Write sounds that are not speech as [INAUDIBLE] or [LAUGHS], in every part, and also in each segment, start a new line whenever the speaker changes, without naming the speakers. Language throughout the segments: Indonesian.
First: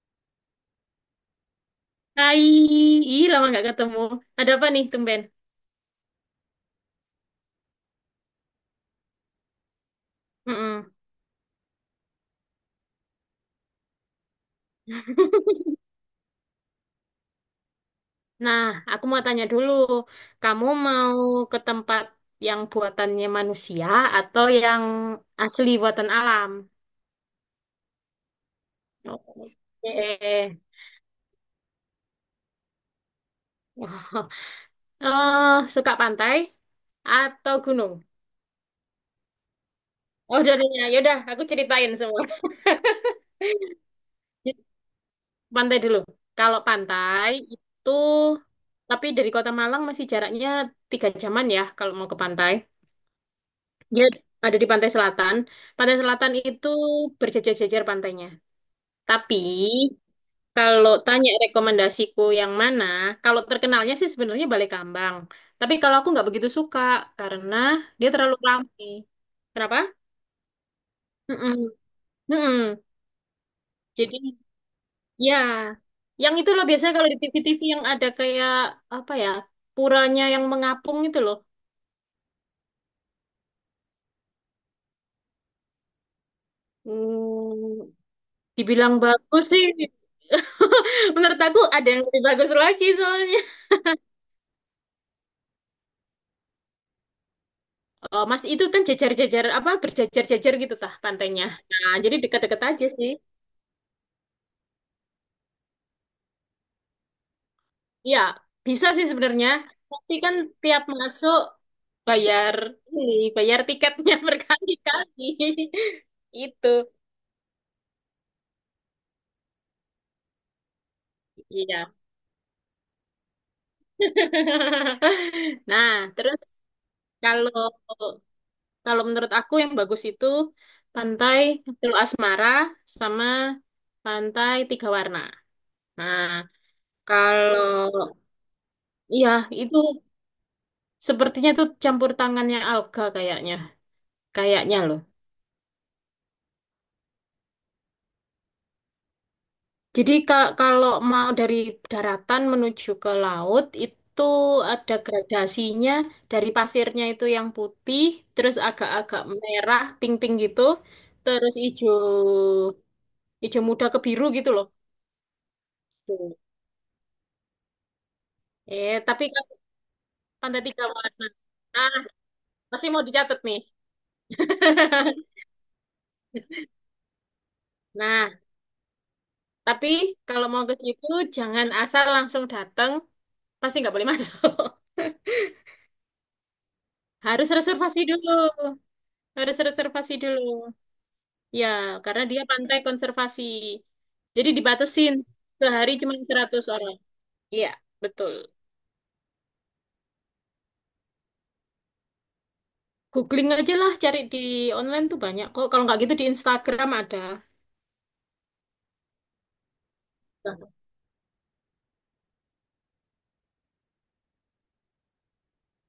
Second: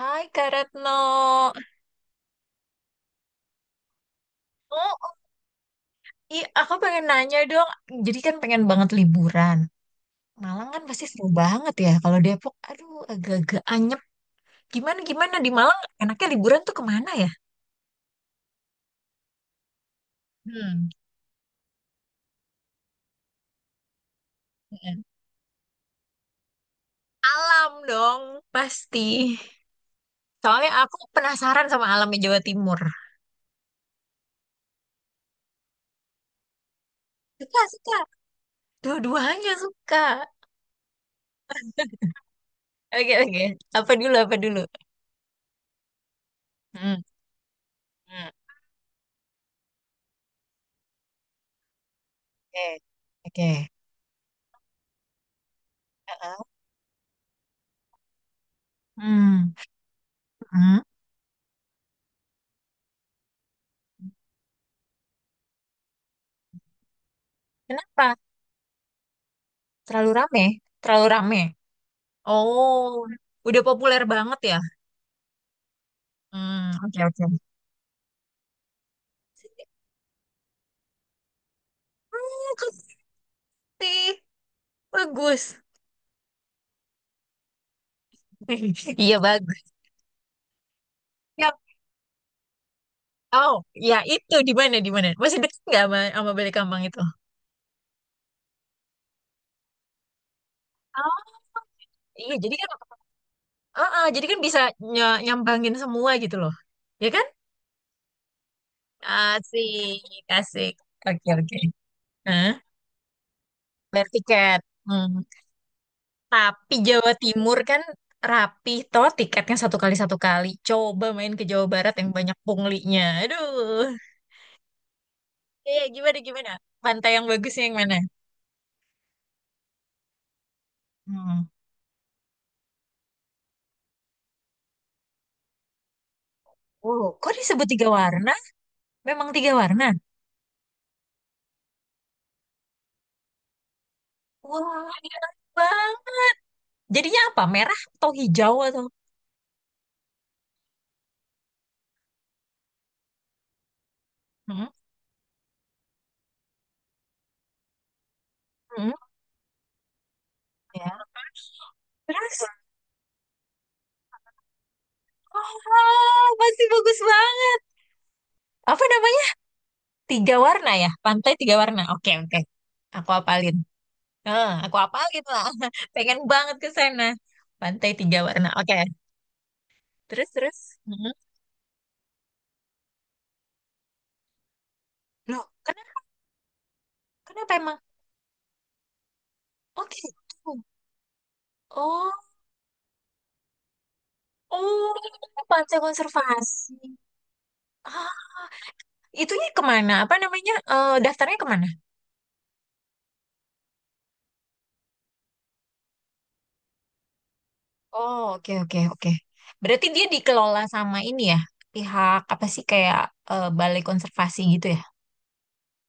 Hai Kak Retno,
Hai, ih lama nggak ketemu. Ada apa nih,
oh
tumben?
iya aku pengen nanya dong. Jadi kan pengen banget liburan. Malang kan
Mm-mm.
pasti seru banget ya. Kalau Depok, aduh agak-agak anyep. Gimana gimana di Malang enaknya liburan tuh kemana ya?
Nah, aku mau tanya dulu, kamu
Hmm.
mau ke tempat yang buatannya manusia atau yang
Mm.
asli buatan alam?
Alam dong pasti.
Oke.
Soalnya aku penasaran sama alamnya Jawa Timur.
[LAUGHS] Eh, suka pantai atau
Suka
gunung?
suka. Dua-duanya suka.
Oh, udah, ya udah, aku ceritain semua. [LAUGHS]
Oke oke. Apa dulu apa dulu?
Pantai dulu. Kalau
Hmm.
pantai itu,
Hmm.
tapi dari Kota Malang masih jaraknya 3 jaman ya kalau mau ke pantai.
Oke oke.
Dia ada di pantai selatan. Pantai selatan
Heeh.
itu berjejer-jejer pantainya. Tapi
Hmm. Hmm.
kalau tanya rekomendasiku yang mana, kalau terkenalnya sih sebenarnya Balai Kambang. Tapi kalau aku nggak begitu suka karena dia
Kenapa?
terlalu ramai. Kenapa?
Terlalu rame, terlalu rame.
Mm-mm. Mm-mm.
Oh, udah populer
Jadi
banget ya?
ya, yang itu loh
Hmm,
biasanya
oke
kalau di
oke.
TV-TV yang ada kayak apa ya, puranya yang mengapung itu loh.
Bagus sih, bagus.
Hmm, dibilang
[LAUGHS] Iya
bagus
bagus.
sih. [LAUGHS] Menurut
Ya,
aku ada yang lebih bagus lagi soalnya.
oh, ya itu di mana di mana? Masih deket nggak sama Balekambang itu?
Oh, Mas itu kan jejer-jejer apa berjejer-jejer gitu tah
Oh,
pantainya. Nah, jadi
iya. Jadi
dekat-dekat
kan,
aja sih.
ah, ah, jadi kan bisa nyambangin semua gitu loh, ya kan?
Iya, bisa sih sebenarnya.
Asik,
Tapi kan
asik.
tiap
Oke
masuk
oke. Hah?
bayar ini, bayar
Bayar
tiketnya [LAUGHS]
tiket.
berkali-kali.
Tapi
Itu.
Jawa Timur kan rapi toh tiketnya satu kali satu kali. Coba main ke Jawa
Iya.
Barat yang banyak punglinya. Aduh.
[LAUGHS]
Iya, iya,
Nah,
gimana
terus
gimana? Pantai yang
kalau
bagusnya yang mana?
kalau menurut aku yang bagus itu pantai
Hmm.
Teluk Asmara sama pantai Tiga Warna. Nah,
Oh, kok disebut tiga
kalau
warna? Memang
iya
tiga
itu
warna?
sepertinya itu campur tangannya alga kayaknya, kayaknya
Wah,
loh.
enak banget. Jadinya apa? Merah atau hijau atau?
Jadi kalau mau dari daratan menuju ke laut itu
Hmm.
ada gradasinya dari pasirnya itu yang putih, terus
Hmm.
agak-agak merah, pink-pink gitu,
Ya.
terus hijau
Terus,
hijau muda ke biru gitu loh.
oh,
Tuh.
masih bagus banget. Apa
Eh,
namanya?
tapi kan
Tiga
pantai
warna
tiga
ya?
warna.
Pantai tiga warna.
Ah,
Oke, oke.
pasti mau
Aku
dicatat
apalin.
nih.
Ah, aku apalin
[LAUGHS]
lah. [LAUGHS] Pengen banget ke sana. Pantai Tiga
Nah,
Warna. Oke.
tapi
Terus,
kalau
terus.
mau ke situ
Mhm.
jangan asal langsung datang, pasti nggak boleh masuk. [LAUGHS]
Loh, kenapa,
Harus
kenapa emang?
reservasi dulu. Harus
Oh,
reservasi dulu.
gitu.
Ya,
Oh,
karena dia pantai konservasi. Jadi
oh,
dibatasin
pantai
sehari cuma 100
konservasi.
orang. Iya,
Ah,
betul.
itunya kemana? Apa namanya? Eh, daftarnya kemana?
Googling aja lah cari di online tuh banyak kok. Kalau nggak gitu di Instagram ada.
Oh, oke, oke, oke. Berarti dia
Nah,
dikelola sama ini ya? Pihak apa sih kayak balai konservasi gitu ya?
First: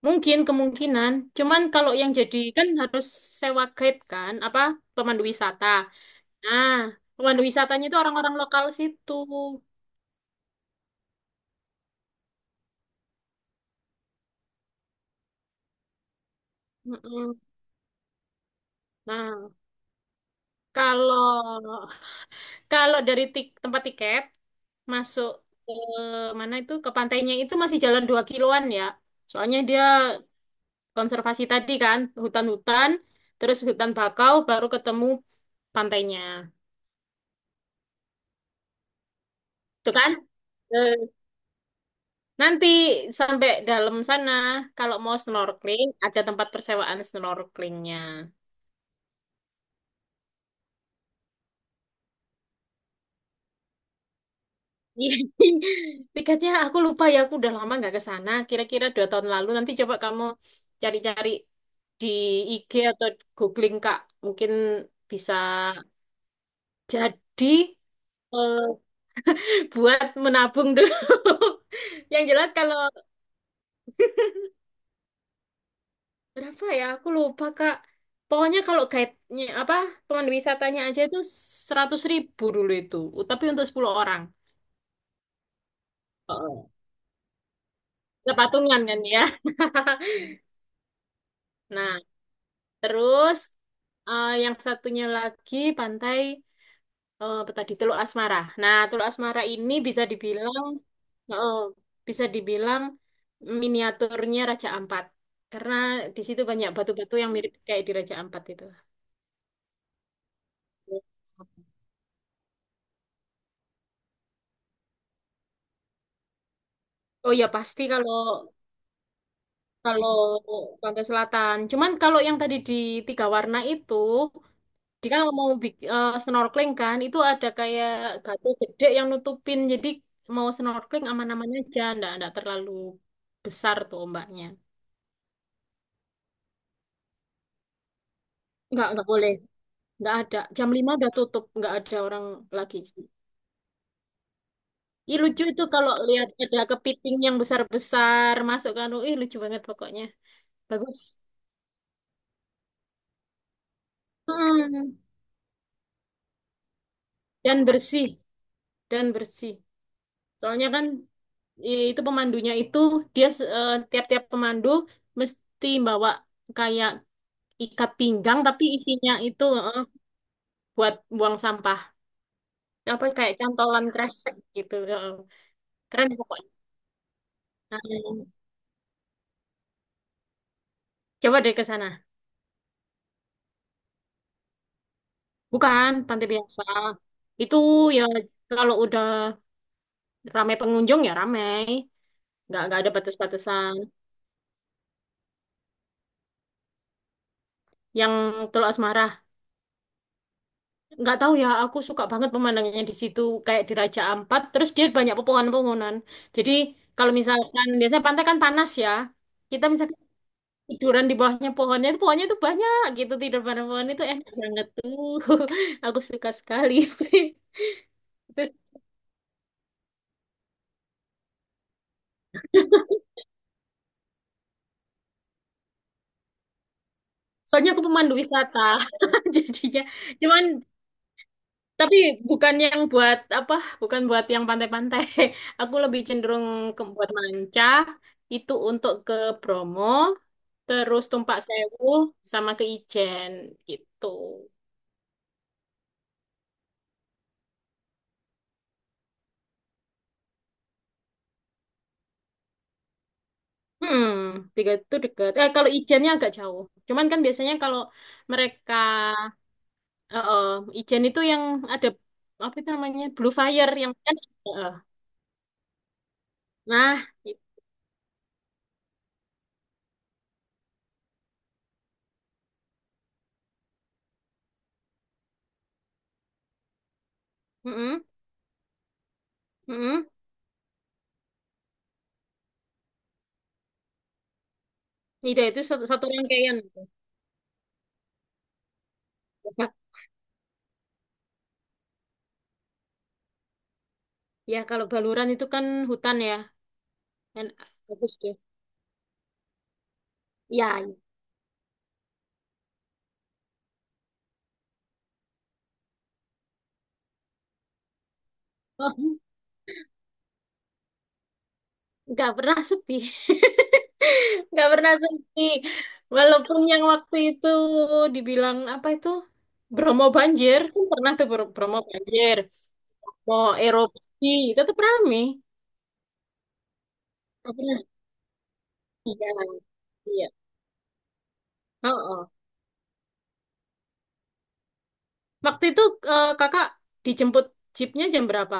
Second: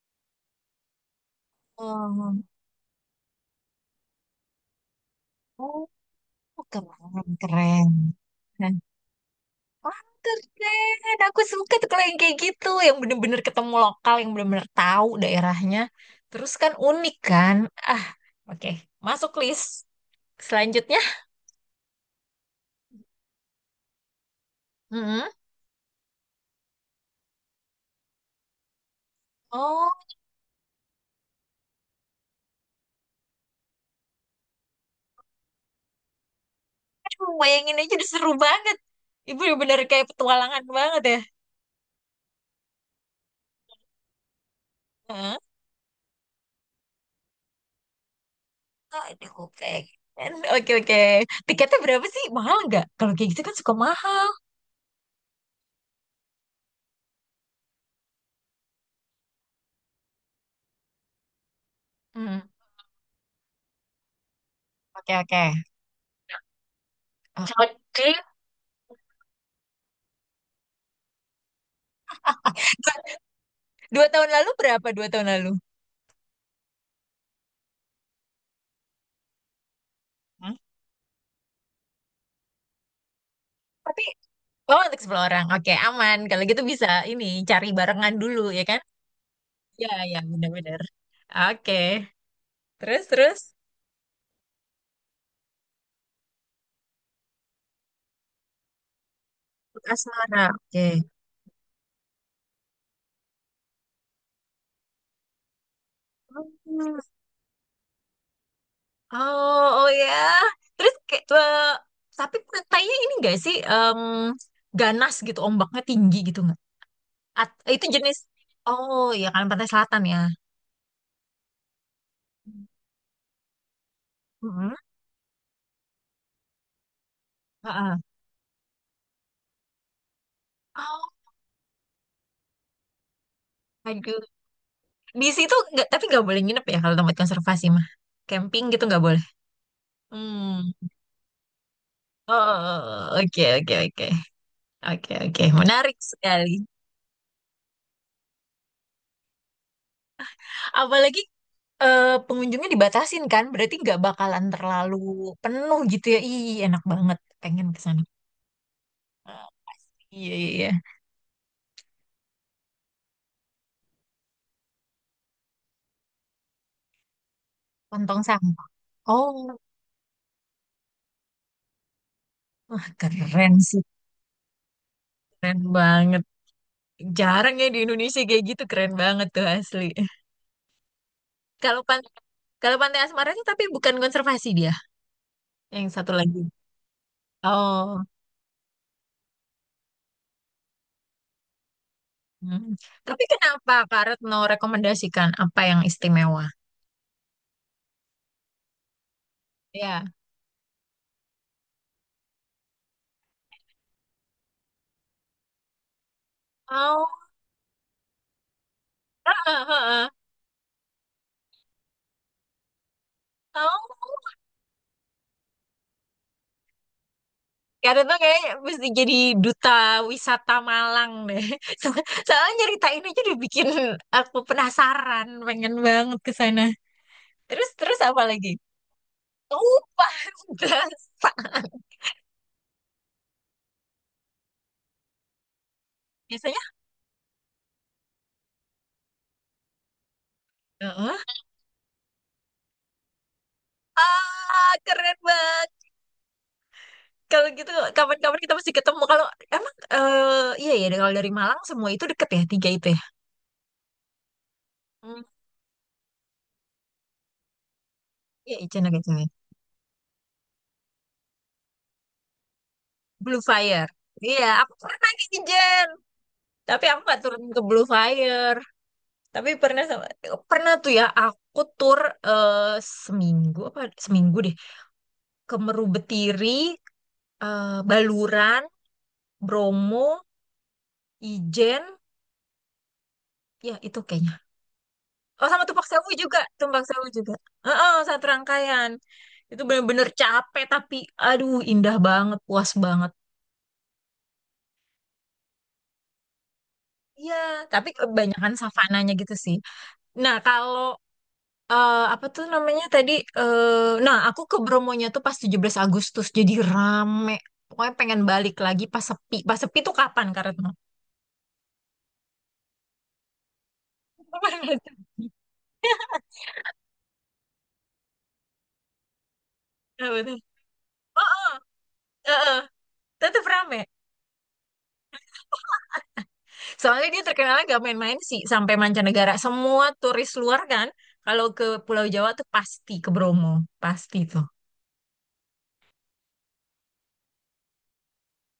mungkin kemungkinan. Cuman kalau yang jadi
Oh,
kan harus sewa guide kan, apa pemandu wisata.
oh,
Nah,
keren,
pemandu wisatanya
keren.
itu orang-orang lokal situ.
Wah, keren. Aku suka tuh kalau yang kayak gitu, yang bener-bener ketemu lokal, yang bener-bener tahu daerahnya. Terus kan unik
Mm-mm.
kan? Ah, oke. Masuk
Nah,
list selanjutnya.
kalau kalau dari tempat tiket masuk
Mm-mm.
ke mana itu ke pantainya itu masih jalan 2 kiloan ya. Soalnya dia
Oh,
konservasi tadi kan, hutan-hutan, terus hutan bakau baru ketemu pantainya.
aduh, bayangin aja udah seru banget. Ibu bener-bener
Itu
kayak
kan?
petualangan
Eh,
banget ya.
nanti sampai dalam sana kalau mau
Heeh.
snorkeling ada tempat persewaan snorkelingnya.
Aduh, pengen. Oke, oke. Tiketnya berapa sih? Mahal nggak? Kalau kayak gitu kan suka mahal.
[LAUGHS] Tiketnya aku lupa ya, aku udah lama nggak ke sana. Kira-kira 2 tahun lalu. Nanti coba kamu cari-cari di
Hmm.
IG atau googling Kak, mungkin
Oke,
bisa
oke. Oh.
jadi
Kalau
eh, [LAUGHS] buat menabung dulu. [LAUGHS] Yang jelas kalau
dua, 2 tahun lalu berapa? 2 tahun lalu?
berapa ya? Aku lupa Kak. Pokoknya kalau guide-nya apa pemandu
Hmm?
wisatanya aja itu 100 ribu dulu itu. Tapi untuk 10
Tapi
orang.
oh, untuk 10 orang. Oke, aman. Kalau gitu
Oh.
bisa ini cari barengan
Kita
dulu ya kan?
patungan kan ya. [LAUGHS]
Ya, ya, benar-benar. Oke.
Nah,
Terus, terus.
terus yang satunya lagi pantai. Apa tadi Teluk Asmara. Nah, Teluk Asmara ini
Untuk asmara. Oke.
eh, bisa dibilang miniaturnya Raja Ampat karena di situ banyak
Hmm.
batu-batu yang mirip kayak di Raja Ampat itu.
Oh, oh ya. Terus kayak tapi pantainya ini enggak sih ganas gitu, ombaknya tinggi gitu nggak?
Oh ya pasti
Itu
kalau
jenis. Oh, ya kan pantai selatan
kalau
ya.
pantai selatan. Cuman kalau yang tadi di tiga warna itu,
Heeh.
jika mau snorkeling kan, itu ada kayak
Heeh.
batu gede yang nutupin. Jadi mau snorkeling
Oh,
aman-aman aja, ndak ndak terlalu besar tuh
aduh.
ombaknya.
Di situ nggak, tapi nggak boleh nginep ya kalau tempat konservasi mah. Camping gitu
Nggak
nggak
nggak
boleh.
boleh. Nggak ada. Jam
Hmm.
5 udah tutup, nggak ada orang
Oh, oh,
lagi.
oh, oh, oh. Oke, oke, oke, oke,
Ih
oke,
lucu itu kalau
menarik
lihat ada
sekali.
kepiting yang besar-besar masuk ke anu. Ih lucu banget pokoknya. Bagus.
Apalagi pengunjungnya dibatasin kan, berarti nggak bakalan terlalu
Mm.
penuh gitu ya. Ih, enak banget,
Dan
pengen ke sana
bersih, dan bersih.
pasti. Iya, iya,
Soalnya
iya.
kan itu pemandunya itu dia tiap-tiap pemandu mesti bawa kayak ikat
Kantong
pinggang tapi
sampah.
isinya itu
Oh,
buat buang sampah.
wah
Apa kayak
keren sih,
cantolan kresek gitu. Eh.
keren
Keren
banget.
pokoknya.
Jarang ya di
Nah,
Indonesia kayak gitu, keren banget tuh asli.
coba deh ke
Kalau pan,
sana.
kalau Pantai Asmara itu tapi bukan konservasi dia, yang
Bukan
satu
pantai
lagi.
biasa. Itu ya
Oh,
kalau udah ramai pengunjung ya ramai.
hmm.
Nggak ada
Tapi kenapa
batas-batasan.
Kak Retno rekomendasikan apa yang istimewa?
Yang Teluk Asmara,
Ya.
nggak tahu ya. Aku suka banget pemandangannya di situ. Kayak di Raja Ampat. Terus dia banyak pepohonan-pepohonan. Jadi
Mau,
kalau misalkan biasanya pantai kan panas ya.
heeh,
Kita misalkan
heeh.
tiduran di bawahnya pohonnya itu banyak gitu tidur bareng pohon itu
Mau.
enak banget tuh. [LAUGHS] Aku suka sekali. [LAUGHS]
Karena tuh
Terus
kayaknya mesti jadi duta wisata Malang deh. [LAUGHS] So- Soalnya cerita ini tuh udah bikin aku penasaran, pengen banget ke sana. Terus
soalnya aku
terus
pemandu
apa lagi?
wisata [LAUGHS] jadinya.
Tumpah
Cuman
berasa. [LAUGHS]
tapi bukan yang buat apa, bukan buat yang pantai-pantai. [LAUGHS] Aku lebih cenderung
Biasanya,
ke buat manca, itu untuk ke Bromo, terus
heeh.
Tumpak Sewu, sama ke Ijen gitu.
Ah, keren banget. Kalau gitu kapan-kapan kita mesti ketemu. Kalau emang iya ya kalau dari Malang semua itu deket ya tiga itu ya.
Hmm, tiga itu
Hmm,
dekat. Eh, kalau Ijennya agak jauh. Cuman kan biasanya kalau
iya,
mereka
Ijen belum
eh, eh, Ijen itu yang ada apa itu namanya Blue
Blue
Fire
Fire.
yang kan.
Iya,
eh, eh.
aku pernah ke Ijen. Tapi
Nah,
aku nggak turun
itu.
ke Blue Fire. Tapi pernah tuh ya aku tur eh, seminggu apa seminggu deh ke Meru Betiri, eh,
Mm-mm,
Baluran,
mm-mm.
Bromo, Ijen, ya itu kayaknya.
Itu
Oh
itu
sama
satu,
Tumpak
satu
Sewu juga,
rangkaian.
Tumpak Sewu juga. Heeh, satu rangkaian. Itu
[LAUGHS]
bener-bener capek tapi aduh indah banget, puas banget.
Ya, kalau Baluran itu kan hutan ya.
Iya,
Dan
tapi
bagus deh.
kebanyakan savananya gitu sih. Nah,
Ya,
kalau apa tuh namanya tadi? Nah, aku ke Bromonya tuh pas 17 Agustus, jadi rame. Pokoknya pengen balik lagi pas
oh, [LAUGHS]
sepi. Pas sepi tuh kapan, Kak Retno?
nggak pernah sepi. [LAUGHS] Nggak pernah
[LAUGHS]
sepi. Walaupun yang waktu itu dibilang apa itu Bromo
Nah, betul.
banjir, kan pernah
Oh,
tuh
oh,
Bromo
eh,
banjir.
eh,
Mau
tetap rame.
erupsi, tetap rame.
Soalnya dia
Nggak
terkenalnya
pernah.
gak main-main sih sampai
Iya,
mancanegara. Semua
iya.
turis luar kan, kalau ke
Oh,
Pulau Jawa
oh.
tuh pasti ke Bromo, pasti tuh.
Waktu itu kakak dijemput jeepnya jam berapa?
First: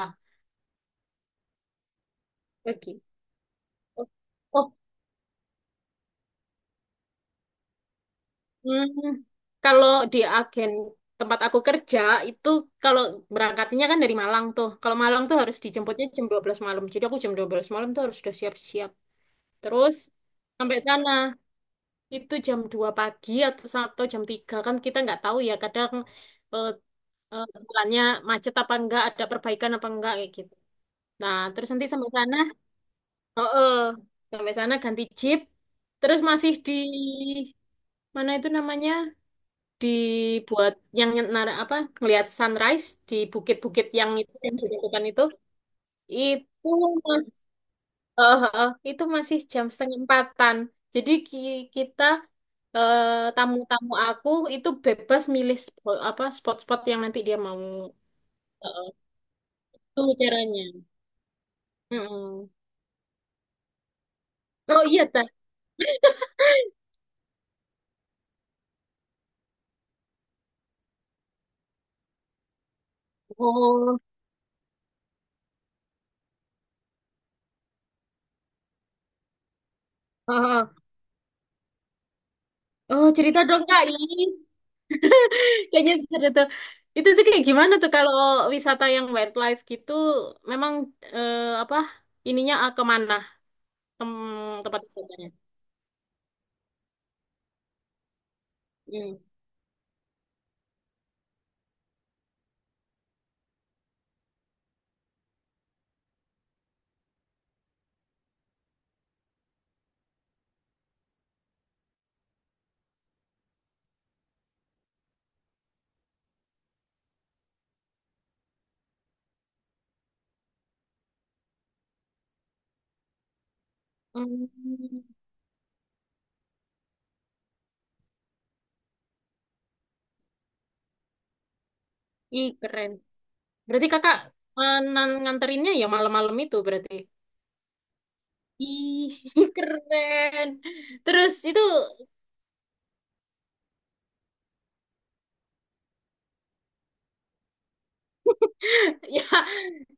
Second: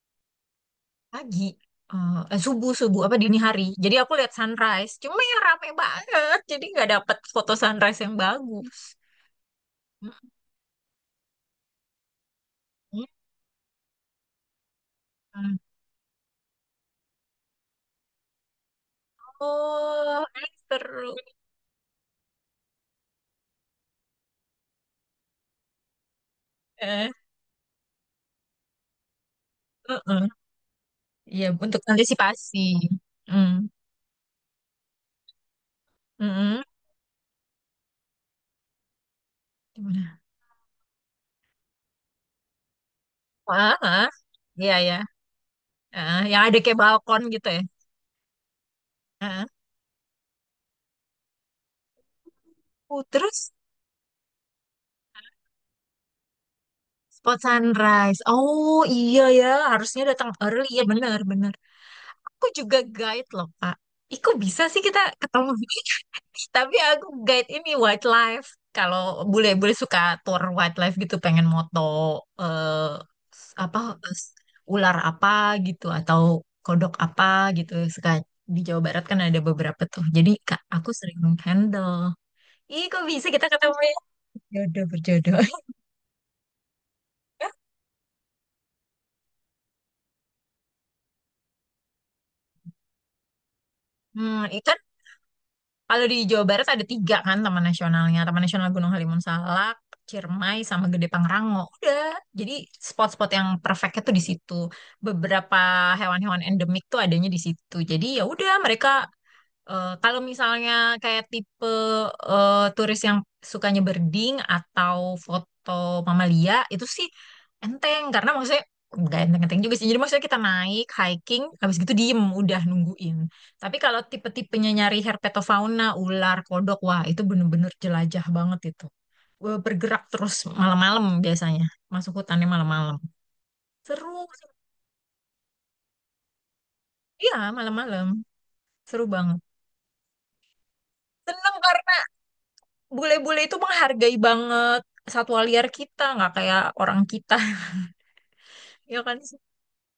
Pagi, subuh subuh
Pagi.
apa dini hari. Jadi aku lihat
Oh.
sunrise. Cuma yang rame banget, jadi nggak dapet foto sunrise yang bagus.
Hmm, kalau di agen tempat aku kerja itu kalau berangkatnya kan dari Malang tuh. Kalau Malang tuh
Hmm.
harus dijemputnya jam 12 malam. Jadi aku jam 12 malam tuh harus sudah siap-siap. Terus
Oh,
sampai sana
seru
itu jam 2 pagi atau jam 3 kan kita nggak tahu ya kadang eh,
ya.
jalannya macet apa enggak, ada perbaikan apa enggak
Heeh.
kayak gitu. Nah,
Iya,
terus
untuk
nanti sampai sana,
antisipasi.
oh,
Mm.
sampai sana ganti jeep, terus masih
Mm-mm.
di mana itu namanya?
Gimana?
Dibuat yang nara apa ngelihat sunrise di
Wah,
bukit-bukit
ah.
yang itu yang
Iya, ya.
ditentukan
Yang ada
itu
kayak balkon
mas
gitu ya.
itu masih
Ah.
jam setengah empatan jadi kita
Oh, terus
tamu-tamu aku itu bebas milih apa spot-spot yang nanti dia
spot
mau
sunrise. Oh,
eh,
iya ya, harusnya
itu
datang
caranya.
early ya, benar, benar. Aku
Mm-mm.
juga guide loh, Kak. Iku bisa sih
Oh,
kita
iya, Teh.
ketemu. [LAUGHS] Tapi aku guide ini wildlife. Kalau bule-bule suka tour wildlife gitu, pengen moto eh, apa
Oh.
s- ular apa gitu atau kodok apa gitu. Suka di Jawa Barat kan ada beberapa tuh. Jadi
eh,
Kak,
eh.
aku sering handle. Ih, kok
Oh,
bisa
cerita
kita
dong,
ketemu
Kak.
ya? Jodoh berjodoh.
Kayaknya seru tuh. Itu tuh kayak
[LAUGHS]
gimana tuh kalau wisata yang wildlife gitu, memang eh, apa ininya kemana tem
Hmm, itu.
tempat wisatanya?
Kalau di Jawa Barat ada tiga kan taman nasionalnya. Taman Nasional Gunung
Hmm.
Halimun Salak, Ciremai, sama Gede Pangrango. Udah. Jadi spot-spot yang perfectnya tuh di situ. Beberapa hewan-hewan endemik tuh adanya di situ. Jadi ya udah mereka. Eh, kalau misalnya kayak tipe turis yang sukanya berding atau foto mamalia itu sih enteng karena maksudnya nggak enteng-enteng juga sih. Jadi maksudnya kita naik hiking, habis gitu diem udah nungguin. Tapi kalau tipe-tipenya nyari
Hmm.
herpetofauna, ular, kodok, wah itu bener-bener jelajah banget itu. Eh, bergerak terus malam-malam biasanya, masuk
Ih,
hutannya
keren.
malam-malam.
Berarti
Seru,
kakak nganterinnya ya malam-malam itu berarti.
iya malam-malam, seru
Ih,
banget.
[LAUGHS] keren. Terus
Seneng
itu
kan? Bule-bule itu menghargai banget satwa liar kita, nggak kayak orang kita, [LAUGHS] ya
[LAUGHS]
kan?
ya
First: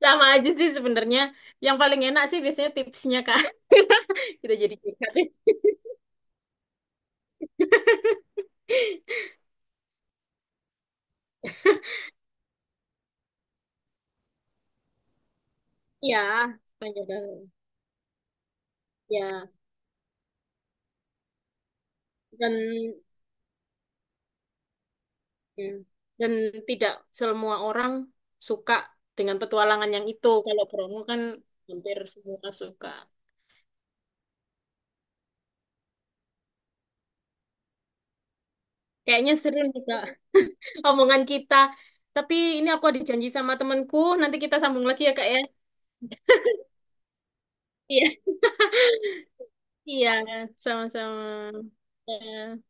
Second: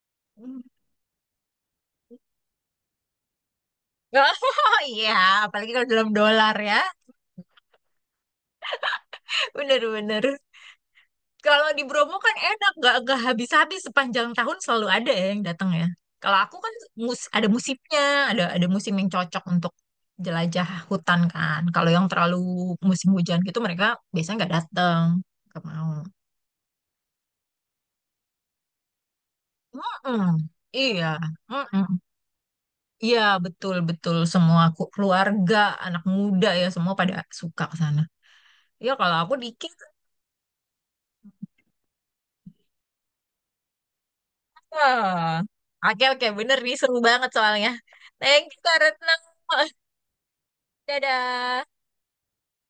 sama aja
Hmm.
sih sebenarnya. Yang paling enak sih biasanya tipsnya Kak. [LAUGHS]
[LAUGHS]
Kita jadi
Oh iya,
gratis.
apalagi kalau dalam dolar ya. Bener-bener. Kalau di Bromo kan enak, nggak habis-habis sepanjang tahun selalu ada ya yang datang ya.
Ya,
Kalau aku kan
sepanjang tahun.
ada musimnya, ada musim yang cocok
Ya,
untuk jelajah hutan kan. Kalau yang
dan
terlalu musim hujan gitu mereka biasanya nggak datang, nggak
ya.
mau.
Dan tidak semua orang suka dengan petualangan yang itu.
Mm-mm.
Kalau Bromo
Iya.
kan hampir
Mm-mm.
semua suka.
Iya, betul-betul semua keluarga, anak muda ya semua pada suka ke sana. Ya kalau
Kayaknya
aku
seru
dikit.
nih Kak, [LAUGHS] omongan kita. Tapi ini aku ada janji sama temanku, nanti kita sambung lagi ya Kak
Ah.
ya.
Oke, oke, bener nih seru banget soalnya.
Iya,
Thank you, Kak Retno. [LAUGHS]
iya, sama-sama.
Dadah.
Ya.